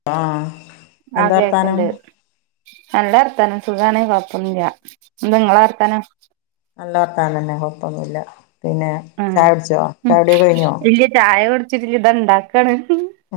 ആഹ് ആഹ് എന്താ വർത്താനം കേക്ക്ണ്ട് നല്ലർത്താനം സുഖാണ് കൊഴപ്പൊന്നുല്ല എന്താ ഇങ്ങള വർത്താനം നല്ലർത്താനം തന്നെ കൊപ്പൊന്നുല്ല പിന്നെ ആഹ് ചായ കുടിച്ചോ ഉം ചായ കുടി ഒക്കെ കഴിഞ്ഞോ ഇല്ല്യ ചായ കുടിച്ചിട്ടില്ല ഇതാ ഇണ്ടാക്കാണ്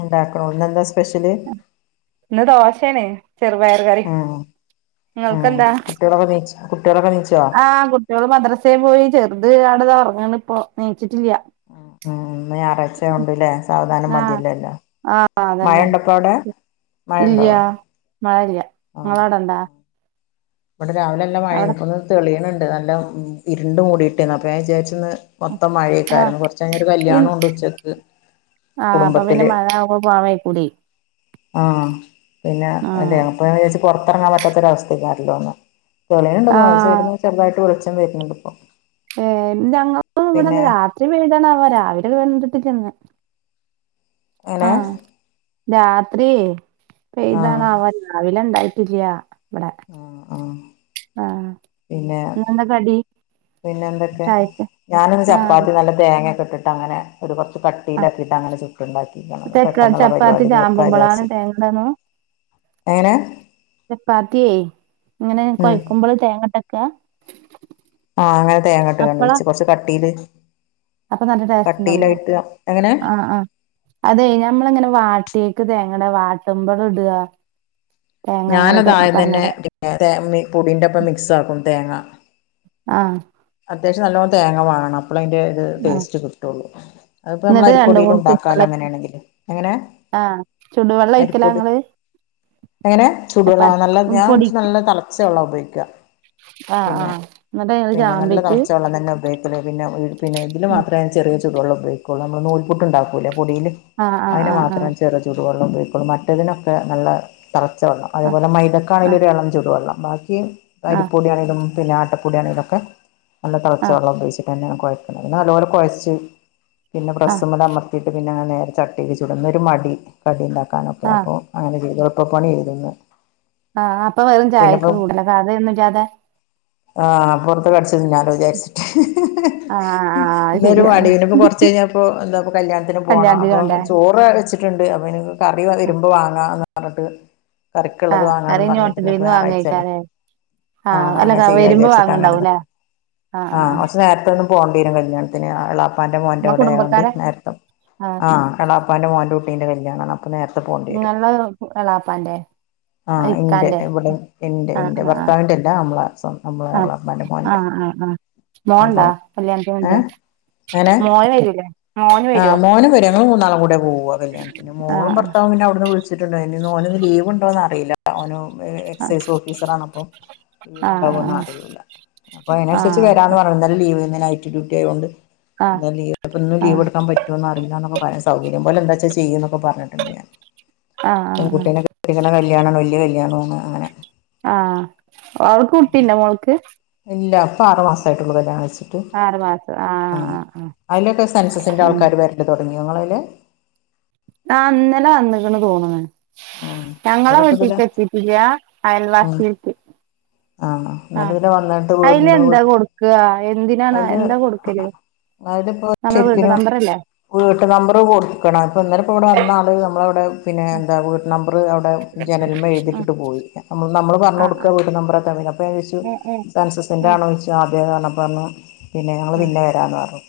ഇണ്ടാക്ക്ണൊളളൂ ഇന്നെന്താ സ്പെഷ്യൽ ഇന്ന് ദോശേണ്‌ ചെറുപയറ് കറീം. ഉം ഉം കുട്ടിയേളൊക്കെ നീച്ച് കുട്ടിയേളൊക്കെ നീച്ചോ കുട്ടിയേള് മദ്രസേ പോയി ചെർത് അവ്ടേതാ ഒർങ്ങാണ്പ്പോ നീച്ചിട്ടില്ല. ഉം ഇന്ന് ഞാറാഴ്ച്ചാവോണ്ട്ല്ലേ സാവധാനം ആഹ് മതില്ലല്ലോ എല്ലാം മഴണ്ടപ്പോ അവിടെ മഴണ്ടോ ഇല്ല്യാ മഴ ഇല്ല ആഹ് ഇങ്ങളവ്ടെണ്ടോ ഇവിടെ രാവിലല്ലോം മഴെന്നു ഇപ്പൊന്ന് തെളിയ്ണ് ഉണ്ട് നല്ല ഇരുണ്ട് മൂടിയിട്ടേന്നു അപ്പ ഞാൻ വിചാര്ച്ച്ന്ന് മൊത്തം ആഹ് മഴേക്കാരന്ന് കൊർച്ചയ്ഞ്ഞൊരു ഇൻ കല്യാണോണ്ട് ഉച്ചക്ക്. ആഹ് അപ്പൊ പിന്നെ കുടുംബത്തില് മഴ ആവുമ്പോ പോവാ വൈക്കൂലേ. ആഹ് പിന്നെ അല്ല ആഹ് അപ്പൊ ഞാ വിചാര്ച്ച് പൊർത്തെറങ്ങാൻപറ്റാത്തൊരവസ്ഥക്കാരല്ലോന്ന് തെളിയ്ണ്ട് തോന്ന്ണ്ട് ഒര് ആഹ് സൈഡിന്ന് ചെർതായിട്ട് വെളിച്ചം വര്ണ്‌ണ്ട് ഇപ്പൊ. ഏഹ് ഞങ്ങക്കും പിന്നെ ഇവടെ രാത്രി പെയ്തണാവോ രാവിലെയൊക്കെ കണ്ടിട്ടില്ലന്ന്. എങ്ങനെ രാത്രി ആഹ് പെയ്താണാവോ രാവിലെ ഇണ്ടായിട്ടില്ല. ഇവിടെ ആഹ് ഇല്ലാ ഇന്നെന്താ കടി പിന്നന്തൊക്ക ചായക്ക് ഞാനിന്ന് ആഹ് ചപ്പാത്തി നല്ല തേങ്ങൊക്കെ ഇട്ടിട്ട് അങ്ങനെ ഒരു കൊർച് ക തീ കഴിച്ചിട്ട് അങ്ങനെ ചുട്ട്ണ്ടാക്കിക്കാണ് ഇന്ന് തെക്ക പെട്ടന്ന്ള്ള ചപ്പാത്തി പരിവാടി ചാമ്പുമ്പളാണ് തീർക്കാചാരിച്ചിട്ടെ തേങ്ങടണു എങ്ങനെ ചപ്പാത്തിയേ ഇങ്ങനെ ഉം കൊയക്കുമ്പള് തേങ്ങട്ട് വെക്ക ആഹ് അങ്ങനെ തേങ്ങട്ട്ങ്ങാണ്ട് വെച്ച് കൊർച്ച് കട്ടീല്. അപ്പൊ നല്ല ടേസ്റ്റ്ണ്ടാവോ എങ്ങനെ ആഹ് ആഹ്. അതെയ് ഞമ്മളിങ്ങനെ വാട്ടീക്ക് തേങ്ങടാ വാട്ടുമ്പൾ ഇടാ ഞാനതാദ്യം തന്നെ പിന്നെ തേ മി പൊടീന്റൊപ്പം മിക്സാക്കും തേങ്ങ. ആഹ് അത്യാവശ്യം നല്ലോം തേങ്ങ വാണം അപ്പളയിന്റെ ന്റെ ആഹ് ടേസ്റ്റ് കിട്ടോള്ളൂ അത്പ്പോമ്മളെ എന്നിട്ട് രണ്ടും അരിപ്പൊടീലും കൂടി ഇണ്ടാക്കാലോ ചുടുവെള്ളം അങ്ങനേണെങ്കില് എങ്ങനെ ആഹ്. ചുടുവള്ളൊയ്ക്കലാണോ അരിപ്പൊടി നിങ്ങൾ എങ്ങനെ ചൂടുവെള്ള നല്ല ചപ്പാത്തി ഞാൻ പൊടി നല്ല തെളപ്പിച്ച വെള്ളം ഉപയോഗിക്കുക ആഹ് പിന്നെ ആഹ് എന്നിട്ട് അയില് പിന്നെ നല്ല ചാമ്പീറ്റ് തെളപ്പിച്ച വെള്ളം തന്നെ ഉപയോഗിക്ക പിന്നെ പിന്നെ ഇതിലു ഉം മാത്രേ ചെറിയ ചൂട് വെള്ളം ഉപയോഗുകുള്ളൂ നമ്മള് നൂൽ പുട്ടു ഉണ്ടാക്കൂലെ പൊടില് ആഹ് ആഹ് അതിന് ആഹ് മാത്രം ചെറു ചുടുവെള്ളം ഉപയോഗിക്കുള്ളൂ മറ്റതിനൊക്കെ നല്ല പച്ച വെള്ളം അതേപോലെ മൈതക്കാ ആണെങ്കില ആഹ് ഒരു വള്ളം ചൂടു വെള്ളം ബാക്കി ആഹ് അരിപ്പൊടിയണെലും പിന്നെ ആട്ടപ്പൊടാണെങ്കിലൊക്കെ നല്ല ആഹ് തെളച്ച ആഹ് വെള്ളം ഉപയോഗിച്ച് [unintelligible] കൊഴക്കുന്നത് ഇന്നാ നല്ലോണം കൊഴച്ച് പിന്നെ ആഹ് ആഹ് ബ്രസ് മ്മ അമർ [unintelligible] യിട്ട് പിന്നെ നേരെ ചട്ടിയിൽ ചുടും ഇന്നൊരു മടി കടി ഇണ്ടാക്കാനൊക്കെ ആഹ് അപ്പോ അങ്ങനെ ചെയ്തു ഇപ്പൊ പണി [unintelligible] ആഹ് അപ്പ വെറും ചായക്ക് [unintelligible] കറിയൊന്നുല്ലാതെ ആഹ് വെർതെ കട്ച്ച തിന്നാലോ വിചാർച്ചിട്ട് ആഹ് ആഹ് ആഹ് അത് ഇന്നൊരു ശരിയാണ് മടി ഇനിപ്പ കൊർച്ചയ്ഞ്ഞപ്പൊ എന്താപ്പോ കല്യാണത്തിന് പോണം കല്യാണത്തിന് അപ്പൊ കൊണ്ടോയ ചോ റ് വെച്ചിട്ടുണ്ട് അപ്പൊ അയ്ന് കറി വെരുമ്പോ വാങ്ങാന്ന് പർഞ്ഞിട്ട് കറിക്ക്ള്ളത് ആഹ് കറി വാങ്ങാന്നും ഇനി പർഞ്ഞിട്ട് ഇന്നിപ്പോ ഹോട്ടലീന്ന് ഞായറാഴ്ചല്ലേ വാങ്ങേക്കാരേ ആഹ് അല്ല അങ്ങനെ ചെയ്യ വരുമ്പോ വിചാരിച്ചിട്ടങ്ങനെ വാങ്ങണ്ടാവുംല്ലേ [unintelligible] ആഹ് കൊർച്ച് നേർത്തെന്നും പോണ്ടീരും കല്യാണത്തിന് അ എള്ളാപ്പാന്റെ ഇങ്ങളെ മോന്റോടെ ആയോണ്ട് കുടുംബക്കാരെ നേർത്തം ആഹ് എളാപ്പാന്റെ മോന്റെ കുട്ടിന്റെ കല്യാണാണ് അ പ്പോ നേർത്തെ പോ ഇങ്ങളെ എളാപ്പാന്റെ ആഹ് ഇന്റെ ഇക്കാന്റെ ഇവിടെ ഇന്റെ ആഹ് ഇന്റെ ആഹ് ഭർത്താവിന്റെല്ല നമ്മളെ സ്വൻ നമ്മളെ ആഹ് എളാപ്പാന്റെ മോന്റെ ആഹ് ആഹ് ആഹ് ആഹ് മോൻണ്ടാ അപ്പം കല്യാണത്തിന് കൊണ്ടോയ ഏഹ് എങ്ങനെ മോന് വരൂലേ മോന് ആഹ് വരോ മോനും വെരും ഞങ്ങള് മൂന്നാളും കൂടെ പോവാ കല്യാണ പിന്നെ മോളും ആഹ് ഭർത്താവും പിന്നെ അവിട്ന്ന് വിളിച്ചിട്ടുണ്ട്അയ്ന് ഓന് ന്ന് ലീവുണ്ടോന്ന് അറീല്ല ഓനോ ഏ ആഹ് എക്സൈസ് ഓഫീസറാണപ്പം ലീവ് ആഹ് ഉണ്ടാകോന്ന് ആഹ് അറിയില്ല അപ്പൊ ആഹ് അയ്നൻസർച്ച് വരാന്ന് ആഹ് പറഞ്ഞു ഇന്നലെ ലീവേനി നൈറ്റ് ഡ്യൂട്ടി ആയൊണ്ട് ആഹ് ആഹ് ഇന്നലെ ലീവ് ഇപ്പോ ഇന്നും ലീവെട്ക്കാ പറ്റോന്നറിയില്ലന്നൊക്കെ പറയ സൗകര്യം പോലെ എന്താച്ച ചെയ്യ്ന്നൊക്കെ പർഞ്ഞിട്ടുണ്ട് ഞാൻ ആഹ് ആഹ് ആഹ് പെങ്കുട്ടിനെ കെട്ടിച്ച്ണ കല്യാണാണു വല്യാ കല്യാണു ആണെ അങ്ങനെ ആഹ് അവൾക്ക് കുട്ടിയുണ്ടോ മോൾക്ക് ഇല്ല ഇപ്പൊ ആറ് മാസായിട്ടൊള്ളു കല്യാണം കഴിച്ചിട്ട് ആഹ് അയ്ലൊക്കെ സെൻസസിന്റെ ആൾക്കാര് വെർലു തൊടങ്ങിയോ ഞങ്ങള അതില ആഹ് ഇന്നലെ വന്നിക്കണ് തോന്ന്ണ് ആഹ് ഞങ്ങളെ ഇവിടൊക്കെ ഇതില് വീട്ടിക്കെത്തീട്ടില്ല അയൽ ഉം വാസി [unintelligible] ആഹ് ഇന്നട്ട് ങ്ങട്ട് വന്നിട്ട് വീടിന്റെ അയിലെന്താ കൊടുക്കാ എന്തിനാണ് എന്താ കൊടുക്കല് അവ്ടെ പോ നമ്മളെ വീട്ട് ശർക്കിനു നമ്പറല്ലേ വീട്ട് നമ്പറ് കൊട്ക്കണം ഇപ്പ ഇന്നലെ പ്പ ഇവടെ വന്ന ആള് നമ്മളവ്ടെ പിന്നെ എന്താ വീട്ട് നമ്പറ് അവ്ടെ ജനൽമ്മെ ആഹ് എഴുതിട്ട് പോയി നമ്മള് പർഞ്ഞു ആഹ് ആഹ് കൊട്ക്ക വീടു നമ്പറൊക്കെ അപ്പോ ഞാൻ ചോയ്ച്ച് ഏഹ് ഏഹ് സൻസസിന്റെ ഉം ആണോന്നു ചോയ്ച്ചു അതെന്ന് പർഞ്ഞപ്പോ പർഞ്ഞു പിന്നെ ഞങ്ങള് ഉം പിന്നെ വരാന്ന് പർഞ്ഞു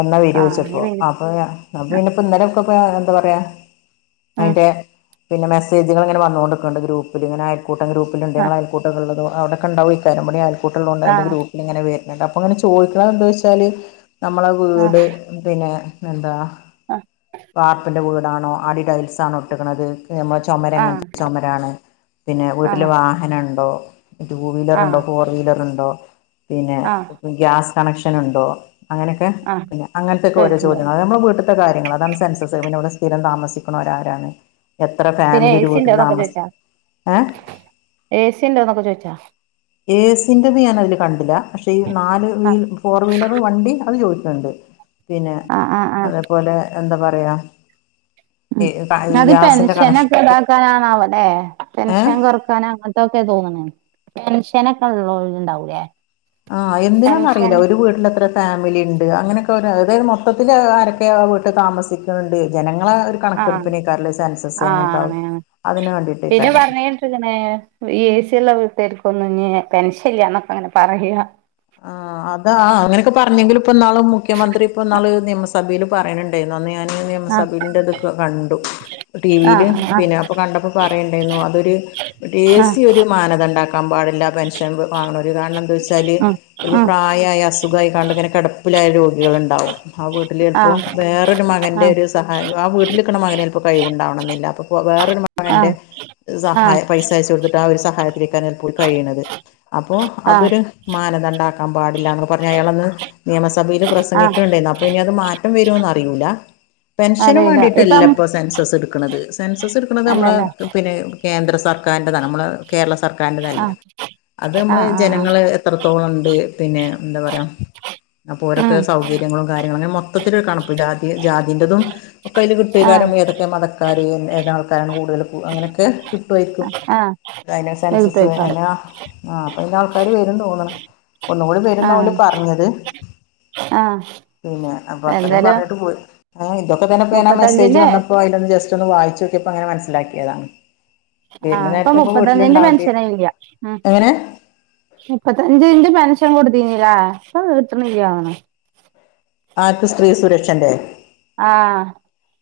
എന്നാ ആഹ് വെരോയ്ച്ചപ്പോ ഇനി വരും അപ്പൊ അപ്പ പിന്നപ്പോ ഇന്നലെ ഒക്കെ എന്താ പർയാ ഉം അയ്ന്റെ പിന്നെ മെസ്സേജുകൾ ഇങ്ങനെ വന്നോണ്ടിക്ക്ണ്ട് ഗ്രൂപ്പ്ലിങ്ങനെ കൂട്ടം ഗ്രൂപ്പിലുണ്ട് ഞങ്ങളെ ആഹ് അയൽക്കൂട്ടൾ ഉള്ള അവ്ടൊക്കെ ഉണ്ടകോക്കാരം ഇവടിം അൽക്കൂട്ടള്ളോണ്ട് അയ്ന്റെ ആഹ് ഗ്രൂ് ഇങ്ങനെ വെർഞ്ഞിട്ട് അപ്പൊ ഇങ്ങനെ ചോദിക്ക്ണ എന്താ വെച്ചാല് നമ്മളെ വീട് ആഹ് പിന്നെ എന്താ വാർപ്പിൻ്റെ വീടാണോ അടി ടൈൽസാണോ ഇട്ട്ക്ക്ണത് നമ്മളെ ആഹ് ചൊമരങ്ങൻത്തെ ചൊമരാണ് പിന്നെ ആഹ് വീട്ടില് ആഹ് വാഹനം ഇണ്ടോ ടൂ വീലർണ്ടോ ആഹ് ഫോർ വീലർണ്ടോ പിന്നെ ആഹ് ഗ്യാസ് കണക്ഷന്ണ്ടോ അങ്ങനെക്കെ ആഹ് പിന്നെ അങ്ങൻ തൊക്കെ ഓരോ ചോയ്ക്ക്ണ്ടാവും ചോദ്യങ്ങൾ അഹ് നമ്മളെ വീട്ട് ത്തെ കാര്യങ്ങള് അതാണ് സെൻസസ് പിന്നെ ഇവിടെ സ്ഥിരം താമസിക്കുന്നോര് ആരാണ് പിന്നെ ഏ സി ഉണ്ടോന്നുന്നൊക്കെ ചോയ്ച്ചോ ഏഹ് ഏസിണ്ടോന്നൊക്കെ ചോയ്ച്ചോ ഏസിൻ്റത് ഞാൻ അതില് കണ്ടില പക്ഷേ ഈ നാല് ആഹ് ഫോർ വീലർ വണ്ടി അത് ചോയ്ക്ക്ണ്ട് [inaudible] പിന്നെ ആഹ് ആഹ് അതേപോലെ എന്താ പറയാ ഉം അത് പെൻഷനൊക്കെ ഇതാക്കാനാണാവോലെ ഏഹ് പെൻഷൻ കൊർ ട്ടാന് അങ്ങനത്തൊക്കെ തോന്ന്ണ്. ടെൻഷനൊക്കെ ഇള്ളോല് ഇണ്ടാവുലെ. ആഹ്. എന്തിനാന്നറീല്ല. ഒരു വീട്ടില് എത്ര ഫാമിലി ഇണ്ട്. അങ്ങനൊക്കെ അതായത് മൊ മൊത്തത്തില് ആരൊക്കെ ആ വീട്ട് താമസിക്ക്ണ് ണ്ട് ജനങ്ങളെ ആ ഒരു ആഹ് കണക്കെടുപ്പിനേക്കാരലെ. സെൻസസ് ആഹ് അങ്ങൻത്തെ അതിന് വേണ്ടിയിട്ടേക്കാരം. ഇങ്ങനെ ഈ ഏസി ഇള്ള വീട്ടുകാർക്കൊന്നും ഇഞ്ഞ് പെൻഷൻ ഇല്ല ഇന്നൊക്കെ അങ്ങനെ പറയ. ആഹ് അത അങ്ങനെയൊക്കെ പറഞ്ഞെങ്കിലും ഇപ്പ നാളും മുഖ്യമന്ത്രി ഇപ്പ നാള് നിയമസഭേലും പറിണ് ണ്ടേന്നു. അന്ന് ഞാൻ ആഹ് നിയമസഭെന്റെ ഇതൊക്കെ കണ്ടു. ടി വീല്. ആഹ് ആഹ് പിന്നെ അപ്പൊ കണ്ടപ്പോ പറയുണ്ടായിന്നു. അതൊരു ആഹ് ടേസി ഒരു മാനദണ്ടാക്ക കാമ്പാടില്ല. പെൻഷൻ വാങ്ങ്ണോരു കാരണം. എന്താ വെച്ചാല്. ഉം ഒരു ഉം പ്രായായ അസുഖായി കാണ്ട് ഇങ്ങനെ കെടപ്പിലായ രോഗികള് ഉണ്ടാവും. ആ വീട്ടില് ചെൽപ്പോ ആഹ് വേറൊരു മകന്റെ ആഹ് ഒരു സഹായം ആ വീട്ടില്ക്ക്ണ മകന് ചെൽപ്പം കഴിവുണ്ടാവണംന്നില്ല അപ്പ വേറൊരു മക മകന്റെ ഒരു ആഹ് ആഹ് സഹായം. പൈസ അയച്ച കൊടുത്തിട്ട് ആ ഒരു സഹായത്തിലേക്കാണ് ഇപ്പൊ കഴിണത്. അപ്പൊ ആഹ് അതൊരു മാനദണ്ഡ കാമ്പാടില്ലാന്നൊക്കെ പറഞ് അയാളന്ന് നിയമസഭേല് ആഹ് പ്രസംഗിക്ക്ണ്ടേന്നു. അപ്പൊ ഇനി അത് മാറ്റം വെരോന്ന് അറിയൂല. പെൻഷനും അറിയില്ല വേണ്ടീട്ടല്ല ഇപ്പം ഇപ്പൊ സെൻസസ് എടുക്ക്ണ്ത്. സെൻസസ് എടുക്ക്ണത് നമ്മളെ അല്ലല്ലേ പിന്നെ കേന്ദ്ര സർക്കാരിൻന്റെതാണ്. നമ്മളെ കേരള സർക്കാരിന്റെതല്ല. ആഹ് അത് നമ്മള് ആഹ് ആഹ് ആഹ് ജനങ്ങള് എത്രത്തോളം ഇണ്ട് പിന്നെ എന്താ പറയാ. അപ്പൊ ഓരൊക്കെ ഉം സൗകര്യങ്ങളും കാര്യങ്ങളും അങ്ങനെ മൊത്തത്തില് കണക്ക്. ജാതി ജാതിന്റെതും. ഒക്കയില് ആഹ് കിട്ട്വാക്കാരം. ഏതൊക്കെ മതക്കാര്, ഏതാ ആൾക്കാരാണ്, കൂടുതല് അങ്ങനെയൊക്കെ രിക്കും. ആഹ് അ സെൻസസ് അ ആഹ് [unintelligible] ആ അപ്പ അയ്ന്റെ ആൾക്കാര് വരും തോന്ന്ണ്. ഒന്നും കൂടി വരുന്ന ഓല് പറഞ്ഞത്. പിന്നെ അപ്പൊ അത്രെ എന്തായാലും പറഞ്ഞിട്ട് പോയി. ഏഹ്. ഇതൊക്കെ തന്നെ ഇപ്പ ഞാനാ മെസ്സേജ് മുപ്പത്തഞ്ചിന്റെ വന്നപ്പോ അതിലൊന്ന് ജസ്റ്റ് ഒന്ന് വായിച്ചോക്ക്യപ്പോ അങ്ങനെ മനസ്സിലാക്കിയതാണ്. വരുന്ന ആഹ് ഇപ്പ നേരത്തെ ഇപ്പോ മുപ്പത്തഞ്ചിന്റെ വീട്ടിലുണ്ടാവേണ്ടി പെൻഷ്യന് ഇല്ല. എങ്ങനെ മുപ്പത്തഞ്ചിന്റെ പെൻഷൻ കൊടുത്തീനിലെ. ഇപ്പ കിട്ട്ണില്ലാ തോന്ന്ണ്. ആർക്ക് സ്ത്രീ സുരക്ഷന്റെ. ആ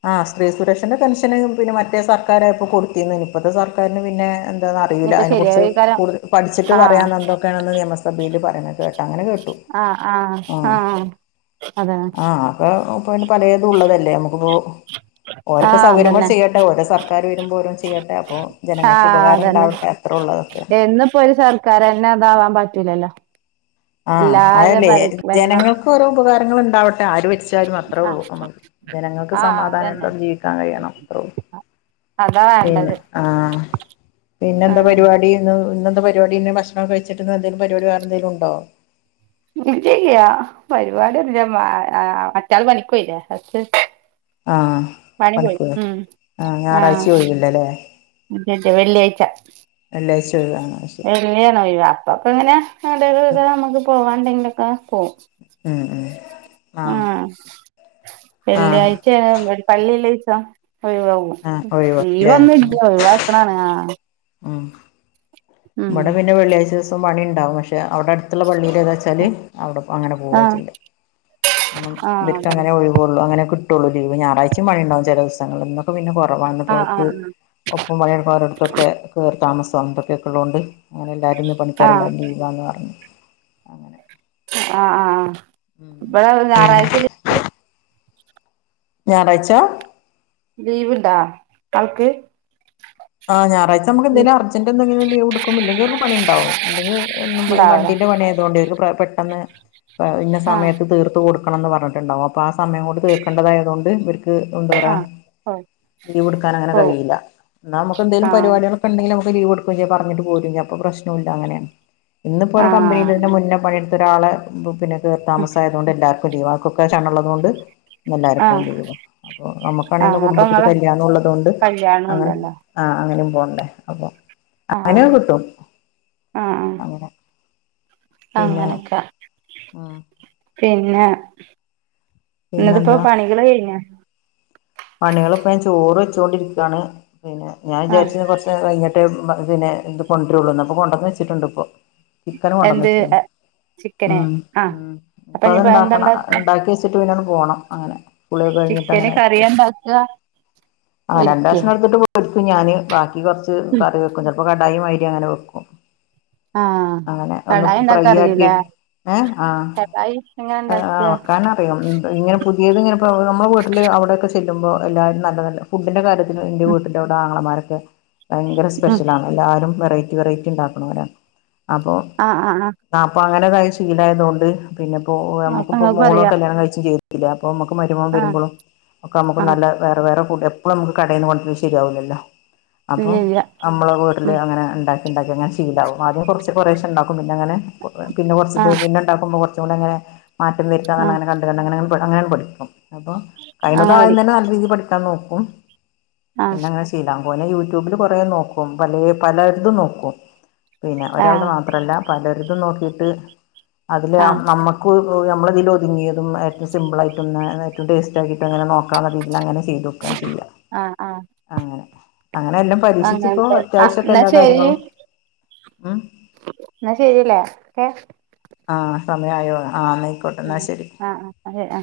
ആഹ് സ്ത്രീ സുരക്ഷന്റെ പെൻഷന് പിന്നെ മറ്റേ സർക്കാരായപ്പൊ കൊടുത്തീന്നു. ഇപ്പത്തെ സർക്കാരിന് പിന്നെ. എന്താന്ന് അറിയൂല്ല. ഇനിയിപ്പ അതിനെക്കുറിച്ച് ശരിയാവേക്കാരം കൂടുതൽ പഠിച്ചിട്ട് ആഹ് പറയാന്ന എന്തൊക്കെയണെന്ന് നിയമസഭേല് പറയുന്നത് കേട്ടാ. അങ്ങനെ കേട്ടു. ആഹ് ആഹ് ആഹ് അതെ ഇപ്പോ പിന്നെ പലേതു ഉള്ളതല്ലേ നമുക്ക്പ്പോ ഓരെക്ക ആഹ് സൗകര്യം പോലെ അതന്നെ ചെയ്യട്ടെ. ഓരോ സർക്കാർ വരുമ്പോരോന്ന് ചെയ്യട്ടെ. അപ്പോ ജനങ്ങൾക്ക് ഉപകാരം ഇണ്ടാവട്ടെ അത്ര ഒള്ളു അതൊക്കെ. എന്നിപ്പൊരു സർ കാരന്നെ അതാവാൻ പറ്റൂലല്ലോ. ആഹ് എല്ലാരും അതല്ലെ. ഭ ഭരണം ജനങ്ങൾക്ക് ഓരോ ഉപകാരങ്ങള് ഇണ്ടാവട്ടെ ആര് ഭ രിച്ചാലും അത്രള്ളു ആഹ് നമ്മക്ക്. ജനങ്ങൾക്ക് ആഹ് അതന്നെ സമാധാനത്തോട് ജീവിക്കാൻ കഴിയണം. അത്രള്ളു. അതാ പിന്നെ വേണ്ടത് ആഹ്. പിന്നെന്താ ആഹ് പരിപാടി. ഇന്ന് ഇന്നെന്താ പരിപാടി ഭക്ഷണോക്കെ കഴിച്ചിട്ട് ഇന്ന് എന്തേലും പരിപാടി വേറെ എന്തേലും ഉണ്ടോ. ഇല്ല ഇല്യ. പരിപാട്യാെന്നുല്ലമ്മാ മറ്റാള് പണിക്ക് പോയില്ലെ. ആഹ് പണിക്കോയൊ. ഉം ഏഹ് ഞായറാഴ്ച ഒഴിവില്ലലെ. വെള്ള്യാഴ്ച്ച വെള്ളാഴ്ച്ച ഒഴിവ് ആ ശെരി. [unintelligible] അപ്പൊ പിന്നെ [unintelligible] ഇങ്ങനെ നമുക്ക് പോവാണ്ടെങ്കിലൊക്കെ പോകും. ഉം ഉം ആഹ് ആഹ് വെള്ള്യാഴ് [unintelligible] പള്ളില്ലെ ദിവസം ഒഴിവാവും. ആഹ് ഒഴിവാല്ലേ ലീവൊന്നുല്ല ഉം ഒഴിവാക് ക്ക്ണാണ് ആഹ്. ഉം ഇവിടെ പിന്നെ വെള്ളിയാഴ്ച ദിവസം പണി ഉണ്ടാവും. പക്ഷെ അവിടെ അടുത്തുള്ള പള്ളിയിൽ ഒക്കെ അടുത്തുള്ള പള്ളിയിൽച്ചാൽ അങ്ങനെ പോകും ആഹ് ചെയ. ആഹ് ഇവർക്കങ്ങനെ അതന്നെ ഓയിവ്. ള്ളൂ, അങ്ങനെ കിട്ടുള്ളൂ. പിന്നെ ഞായറാഴ്ച പണിയുണ്ടാവും. ചിലദിവസങ്ങളിൽ ഇ ന്നൊക്കെ പിന്നെ കുറവാന്ന്. ഇന്നുപ്പോൽ ആഹ് ക്ക് ആഹ് ഒപ്പം പണിയടുക്കുന്നവരെ അടുത്തൊക്കെ കയറി താമസം, അങ്ങനെക്കെ ഉള്ളതൊണ്ട് അങ്ങനെല്ലാരും, ആഹ് പണിക്കാരല്ലാരും ലീവാണ് പറഞ്ഞു. അങ്ങനെ ആ, ആ. ഇവടെ പിന്നെ ഞായറാഴ്ച ലി ഞായറാഴ്ച ലീവ് ഉണ്ടോ ആൾക്? ആ, ഞായാഴ്ച നമുക്കു എന്തങ്കിലും അർജെന്റ് എന്തെങ്കിലും ലീവ് എടുക്കും. ഇ ല്ലെങ്കിൽ ഒക്കെ പണിണ്ടാവും. അല്ലങ്കിൽ ഈ ഉണ്ടാവൂല വണ്ടീൻ്റെ പണി ആയതുകകൊണ്ടെ പെട്ടെന്ന് ഇന്നെ ആഹ് സമയത്ത് തീർത്ത് കൊടുക്ക തീർത്തുകൊടുക്കണന്ന് പറഞ്ഞട്ടുണ്ടാവും, അപ്പോ ആ സമയം കൊണ്ട് തീർക്കണ്ടതായതുകൊണ്ട് ഇവർക്ക് എന്താ പറയാ ആഹ് പോവും ലീവ് എടുക്കാൻങ്ങനെ പോവും കഴിയില്ല. എന്ന നമുക്ക് എന്തെലും ആഹ് പരിപാടിക പരിപാടികളൊക്കെ ണ്ടെങ്കിൽ നമ്മ ക്ക് ലീവ് എടുക്കുകയും ചെയ്യ, പറഞ്ഞിട്ട് പോരും ചെയ്യാ. അപ്പൊ പ്രശ്നല്ല അങ്ങനെ. ഇന്നുപ്പോ ഓലെ കമ്പനിയിൽ നിന്ന് ആഹ് മുന്നേ പണിയെടുത്ത ഒരാളെ പിന്നെ കേറി താമസംമായതുകൊണ്ട് എല്ലാവർക്കും ലീവ, അവർ ക്കൊക്കെ ക്ഷണംഉള്ളതുകൊണ്ട് എല്ലാവർക്കും ഇന്നു ആഹ് ലിവ. നമ്മുക്കാണന്ന് ആഹ് അപ്പൊ കുടുംബത്തിൽ ഇങ്ങളെ കല്യാണം ഉള്ളതുകൊണ്ട് അങ്ങനെ കല്യാണുണ്ടല്ലോ അ, അതി നും പോണ്ടേ, അപ്പൊ ആഹ് അതിനൊക്കെ കിട്ടും അങ്ങനെ അങ്ങനെയൊക്കെ. ആഹ [inaudible] പിന്നെ എന്നിട്ട് ഇപ്പൊ പിന്നെന്താ പണികൾ കഴിഞ്ഞോ? പണികൾ ഇപ്പോ ഞാൻ ചോറ് വെച്ചുകൊണ്ടിരിക്കുകയാണ്. പിന്നെ ഞാൻ ആ വിചാരിച്ചു കുറ കുറച്ച് കഴിഞ്ഞിട്ട് പിന്നെ ഇതു കൊണ്ടരള്ളൂന്ന്. അപ്പൊ കൊണ്ടുവന്ന് വെച്ചിട്ടുണ്ട് ഇപ്പോ. ചിക്കന് എന്ത് കൊണ്ടുവന്നച്ചേ, ചിക്കന് ഉം. ആ അപ്പ അപ്പൊ ഇനിപ്പോ അത്ണ്ടാക്കണം എന്താണ്ടാക്ക ഉണ്ടാക്കിവെച്ച് ഉണ്ടാക്കി വെച്ചിട്ട് പോണം അങ്ങനെ കുളിയൊക്കെ കഴിഞ്ഞിട്ട് ചിക്കന് അങ്ങനെ കറിയ എണ്ടാക്ക? ആ, രണ്ട് കഷ്ണം എടുത്തിട്ട് [unintelligible] ഞാന്. ബാക്കി കുറച്ച് കറി വെക്കും. ചിലപ്പോ കടായി മാതിരി അങ്ങനെ വെക്കും. ആ അങ്ങനെ ഒന്ന് കടായി ഫ്രൈ ഉണ്ടാക്കാ അറിയില്ല ആക്കിട്ട്. ഏ, ആ. കടായി എങ്ങനെ ഉണ്ടാക്കുക വെക്കണം. അ, ഇങ്ങനെ പുതിയത് ഇങ്ങനെ നമ്മൾ വീട്ടിൽ അവിയൊക്കെുമ്പോ ചെല്ലുമ്പോൾ എല്ലാവരും നല്ല നല്ല ഫുഡിന്റെറെ കാര്യത്തി എന്റെ ഉം വിട്ടിൽ അവിടെ ആങ്ങളമാരൊക്കെ ഭയങ്കര ഉം സ്പെഷ്യലണ്. എല്ലാവരും വെറൈറ്റി വെറൈറ്റി ഉണ്ടാക്കണവരാ അപ്പോൾ ആ, ആ. ആ, അപ്പൊ അങ്ങനെ കായ്ച്ചു, ശി ലയതുകൊണ്ട്, പിന്നെപ്പോ അപ്പൊ നമുക്കിപ്പോ നിങ്ങൾക്ക് മോൾ അറിയാ കല്യാണം കഴിച്ചു [unintelligible] അപ്പോ നമുക്ക് മരുമോൻ ആ വരുമ്പോളും ഒക്കെ നമുക്ക് ആ നല്ല വേറെ വേറെ ഫുഡ്, എപ്പളും നമുക്ക് കടയിൽന്ന് കൊണ്ടുവരൽ ശരിയാവില്ലല്ലോ. ഇല്ല അപ്പം ഇല്ല നമ്മൾ വീട്ടിൽ ഉം അങ്ങനെ ഉണ്ടാക്കി ഉണ്ടാക്കി അങ്ങനെ ശീലാകും. ആദ്യം കുറച്ച് കുറേശം ഉണ്ടാക്കും. പിന്നേ അങ്ങനെ പിന്നെ കുറച് ആ ഇത്. പിന്നെണ്ടാക്കുമ്പോ കുറച്ച കൂടിങ്ങന മാറ്റ വരുത്ത ന്ന് ആ അങ്ങനെ കണ്ട് കണ്ട് അങ്ങനെ പഠിച്ചു. അങ്ങനെയാണ് പഠിക്കും. അപ്പൊ കഴിയാണത് ആദ്യം അങ്ങനപടി തന്നെ നല്ല രീതിയിൽ പഠിക്കാൻ നോക്കും. ആ പിന്നെങ്ങനെ ശീലാകും. പിന്നെ അതുപോലെ യൂട്യൂബില് കുറേ നോക്കും. പല പലതും നോക്കും. പിന്നെ ആ ഒരാൾത് മാത്രമല്ല. പലരിതും നോക്കിട്ട് അതിൽ ആ നമുക്ക് നമ്മു ക്ക് നമ്മളതിൽ ഒതുങ്ങിയതും ഏറ്റവും സിമ്പിൾ ആയിട്ട ഒന്ന് ഏറ്റവും ടേസ്റ്റ് ആയിട്ട് ആയിട്ടന്ന നോക്കാ രീതിൽ അങ്ങനെ ചെയ്ത് നോക്ക ചെയ്യ ആ ആ അങ്ങനെ. അങ്ങനെ എല്ലാം പരീക്ഷിച്ചിപ്പോ അങ്ങനത്തെ ആ അത്യാവശ്യൊക്കെ എന്നാ എല്ലാ ശരി കാര്യങ്ങളും, ഉം. എന്നാ ശരിലെ ഓക്കേ. ആ, സമയമായോ ആവാനയിക്കും. ആ, അതെ ആ.